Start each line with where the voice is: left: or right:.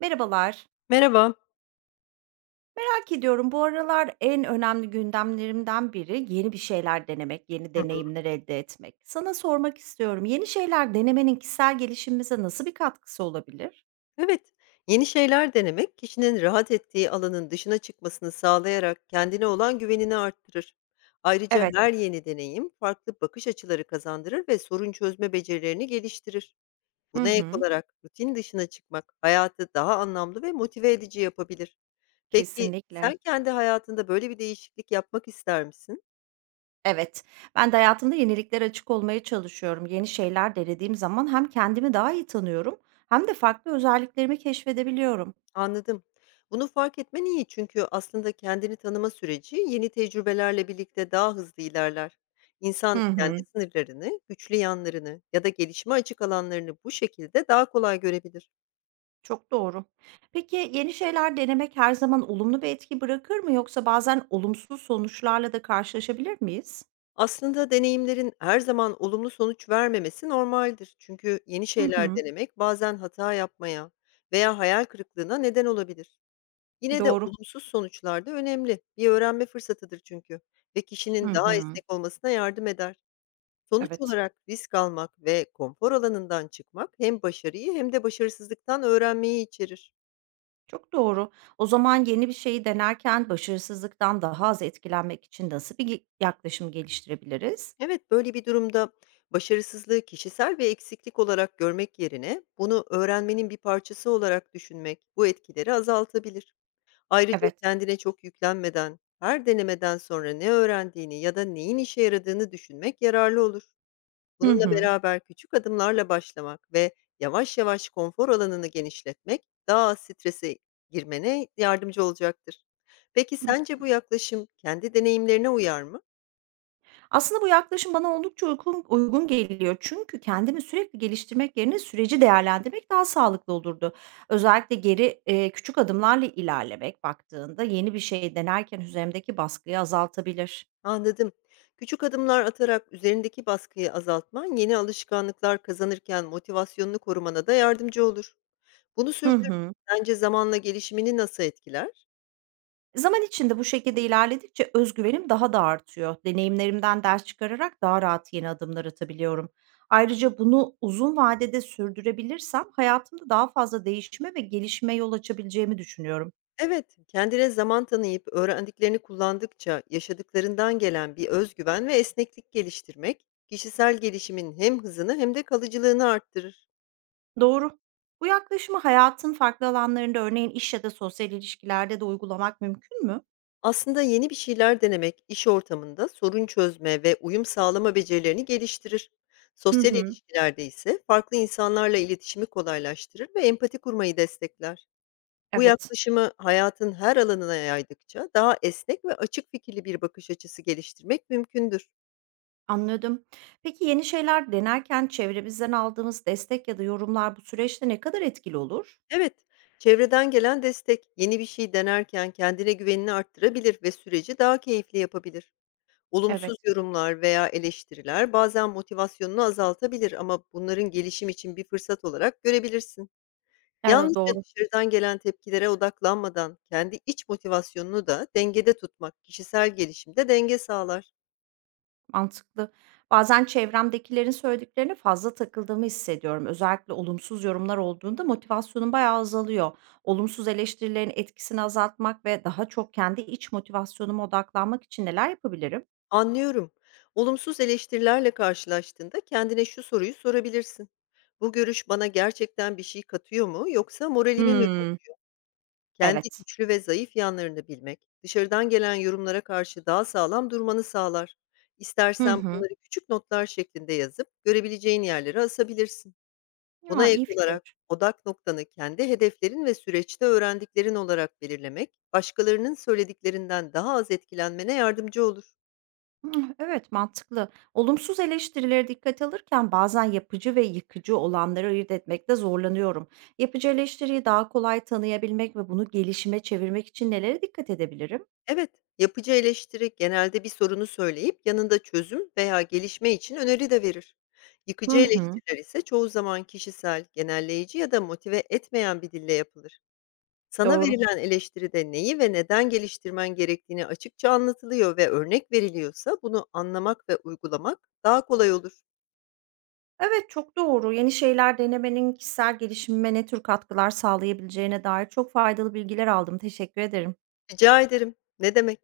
right: Merhabalar.
left: Merhaba.
right: Merak ediyorum, bu aralar en önemli gündemlerimden biri yeni bir şeyler denemek, yeni
left: Hı hı.
right: deneyimler elde etmek. Sana sormak istiyorum. Yeni şeyler denemenin kişisel gelişimimize nasıl bir katkısı olabilir?
left: Evet, yeni şeyler denemek kişinin rahat ettiği alanın dışına çıkmasını sağlayarak kendine olan güvenini arttırır. Ayrıca
right: Evet.
left: her yeni deneyim farklı bakış açıları kazandırır ve sorun çözme becerilerini geliştirir.
right: Hı
left: Buna ek
right: hı.
left: olarak rutin dışına çıkmak hayatı daha anlamlı ve motive edici yapabilir. Peki
right: Kesinlikle.
left: sen kendi hayatında böyle bir değişiklik yapmak ister misin?
right: Evet. Ben de hayatımda yeniliklere açık olmaya çalışıyorum. Yeni şeyler denediğim zaman hem kendimi daha iyi tanıyorum, hem de farklı özelliklerimi keşfedebiliyorum.
left: Anladım. Bunu fark etmen iyi çünkü aslında kendini tanıma süreci yeni tecrübelerle birlikte daha hızlı ilerler.
right: Hı
left: İnsan kendi
right: hı.
left: sınırlarını, güçlü yanlarını ya da gelişime açık alanlarını bu şekilde daha kolay görebilir.
right: Çok doğru. Peki, yeni şeyler denemek her zaman olumlu bir etki bırakır mı, yoksa bazen olumsuz sonuçlarla da karşılaşabilir miyiz?
left: Aslında deneyimlerin her zaman olumlu sonuç vermemesi normaldir. Çünkü yeni
right: Hı
left: şeyler
right: hı.
left: denemek bazen hata yapmaya veya hayal kırıklığına neden olabilir. Yine de
right: Doğru.
left: olumsuz sonuçlar da önemli. Bir öğrenme fırsatıdır çünkü ve
right: Hı
left: kişinin daha
right: hı.
left: esnek olmasına yardım eder. Sonuç
right: Evet.
left: olarak risk almak ve konfor alanından çıkmak hem başarıyı hem de başarısızlıktan öğrenmeyi içerir.
right: Çok doğru. O zaman yeni bir şeyi denerken başarısızlıktan daha az etkilenmek için nasıl bir yaklaşım geliştirebiliriz?
left: Evet, böyle bir durumda başarısızlığı kişisel ve eksiklik olarak görmek yerine bunu öğrenmenin bir parçası olarak düşünmek bu etkileri azaltabilir. Ayrıca
right: Evet.
left: kendine çok yüklenmeden her denemeden sonra ne öğrendiğini ya da neyin işe yaradığını düşünmek yararlı olur.
right: Hı
left: Bununla
right: hı.
left: beraber küçük adımlarla başlamak ve yavaş yavaş konfor alanını genişletmek daha az strese girmene yardımcı olacaktır. Peki sence bu yaklaşım kendi deneyimlerine uyar mı?
right: Aslında bu yaklaşım bana oldukça uygun geliyor. Çünkü kendimi sürekli geliştirmek yerine süreci değerlendirmek daha sağlıklı olurdu. Özellikle geri küçük adımlarla ilerlemek baktığında yeni bir şey denerken üzerimdeki baskıyı azaltabilir.
left: Anladım. Küçük adımlar atarak üzerindeki baskıyı azaltman yeni alışkanlıklar kazanırken motivasyonunu korumana da yardımcı olur. Bunu
right: Hı
left: sürdürmek
right: hı.
left: sence zamanla gelişimini nasıl etkiler?
right: Zaman içinde bu şekilde ilerledikçe özgüvenim daha da artıyor. Deneyimlerimden ders çıkararak daha rahat yeni adımlar atabiliyorum. Ayrıca bunu uzun vadede sürdürebilirsem hayatımda daha fazla değişime ve gelişime yol açabileceğimi düşünüyorum.
left: Evet, kendine zaman tanıyıp öğrendiklerini kullandıkça yaşadıklarından gelen bir özgüven ve esneklik geliştirmek, kişisel gelişimin hem hızını hem de kalıcılığını arttırır.
right: Doğru. Bu yaklaşımı hayatın farklı alanlarında, örneğin iş ya da sosyal ilişkilerde de uygulamak mümkün mü?
left: Aslında yeni bir şeyler denemek iş ortamında sorun çözme ve uyum sağlama becerilerini geliştirir.
right: Hı
left: Sosyal
right: hı.
left: ilişkilerde ise farklı insanlarla iletişimi kolaylaştırır ve empati kurmayı destekler. Bu
right: Evet,
left: yaklaşımı hayatın her alanına yaydıkça daha esnek ve açık fikirli bir bakış açısı geliştirmek mümkündür.
right: anladım. Peki, yeni şeyler denerken çevremizden aldığımız destek ya da yorumlar bu süreçte ne kadar etkili olur?
left: Evet, çevreden gelen destek yeni bir şey denerken kendine güvenini arttırabilir ve süreci daha keyifli yapabilir.
right: Evet.
left: Olumsuz yorumlar veya eleştiriler bazen motivasyonunu azaltabilir ama bunların gelişim için bir fırsat olarak görebilirsin.
right: Evet,
left: Yalnızca
right: doğru,
left: dışarıdan gelen tepkilere odaklanmadan kendi iç motivasyonunu da dengede tutmak kişisel gelişimde denge sağlar.
right: mantıklı. Bazen çevremdekilerin söylediklerine fazla takıldığımı hissediyorum. Özellikle olumsuz yorumlar olduğunda motivasyonum bayağı azalıyor. Olumsuz eleştirilerin etkisini azaltmak ve daha çok kendi iç motivasyonuma odaklanmak için neler yapabilirim?
left: Anlıyorum. Olumsuz eleştirilerle karşılaştığında kendine şu soruyu sorabilirsin. Bu görüş bana gerçekten bir şey katıyor mu yoksa moralimi mi
right: Hımm,
left: bozuyor? Kendi
right: evet.
left: güçlü ve zayıf yanlarını bilmek, dışarıdan gelen yorumlara karşı daha sağlam durmanı sağlar.
right: Hı
left: İstersen
right: hı.
left: bunları küçük notlar şeklinde yazıp görebileceğin yerlere asabilirsin. Buna
right: Ya,
left: ek
right: iyi
left: olarak
right: fikir.
left: odak noktanı kendi hedeflerin ve süreçte öğrendiklerin olarak belirlemek, başkalarının söylediklerinden daha az etkilenmene yardımcı olur.
right: Hımm, evet, mantıklı. Olumsuz eleştirilere dikkate alırken bazen yapıcı ve yıkıcı olanları ayırt etmekte zorlanıyorum. Yapıcı eleştiriyi daha kolay tanıyabilmek ve bunu gelişime çevirmek için nelere dikkat edebilirim?
left: Evet, yapıcı eleştiri genelde bir sorunu söyleyip yanında çözüm veya gelişme için öneri de verir.
right: Hı
left: Yıkıcı
right: hı,
left: eleştiriler ise çoğu zaman kişisel, genelleyici ya da motive etmeyen bir dille yapılır. Sana
right: doğru.
left: verilen eleştiride neyi ve neden geliştirmen gerektiğini açıkça anlatılıyor ve örnek veriliyorsa bunu anlamak ve uygulamak daha kolay olur.
right: Evet, çok doğru. Yeni şeyler denemenin kişisel gelişimime ne tür katkılar sağlayabileceğine dair çok faydalı bilgiler aldım. Teşekkür ederim.
left: Rica ederim. Ne demek?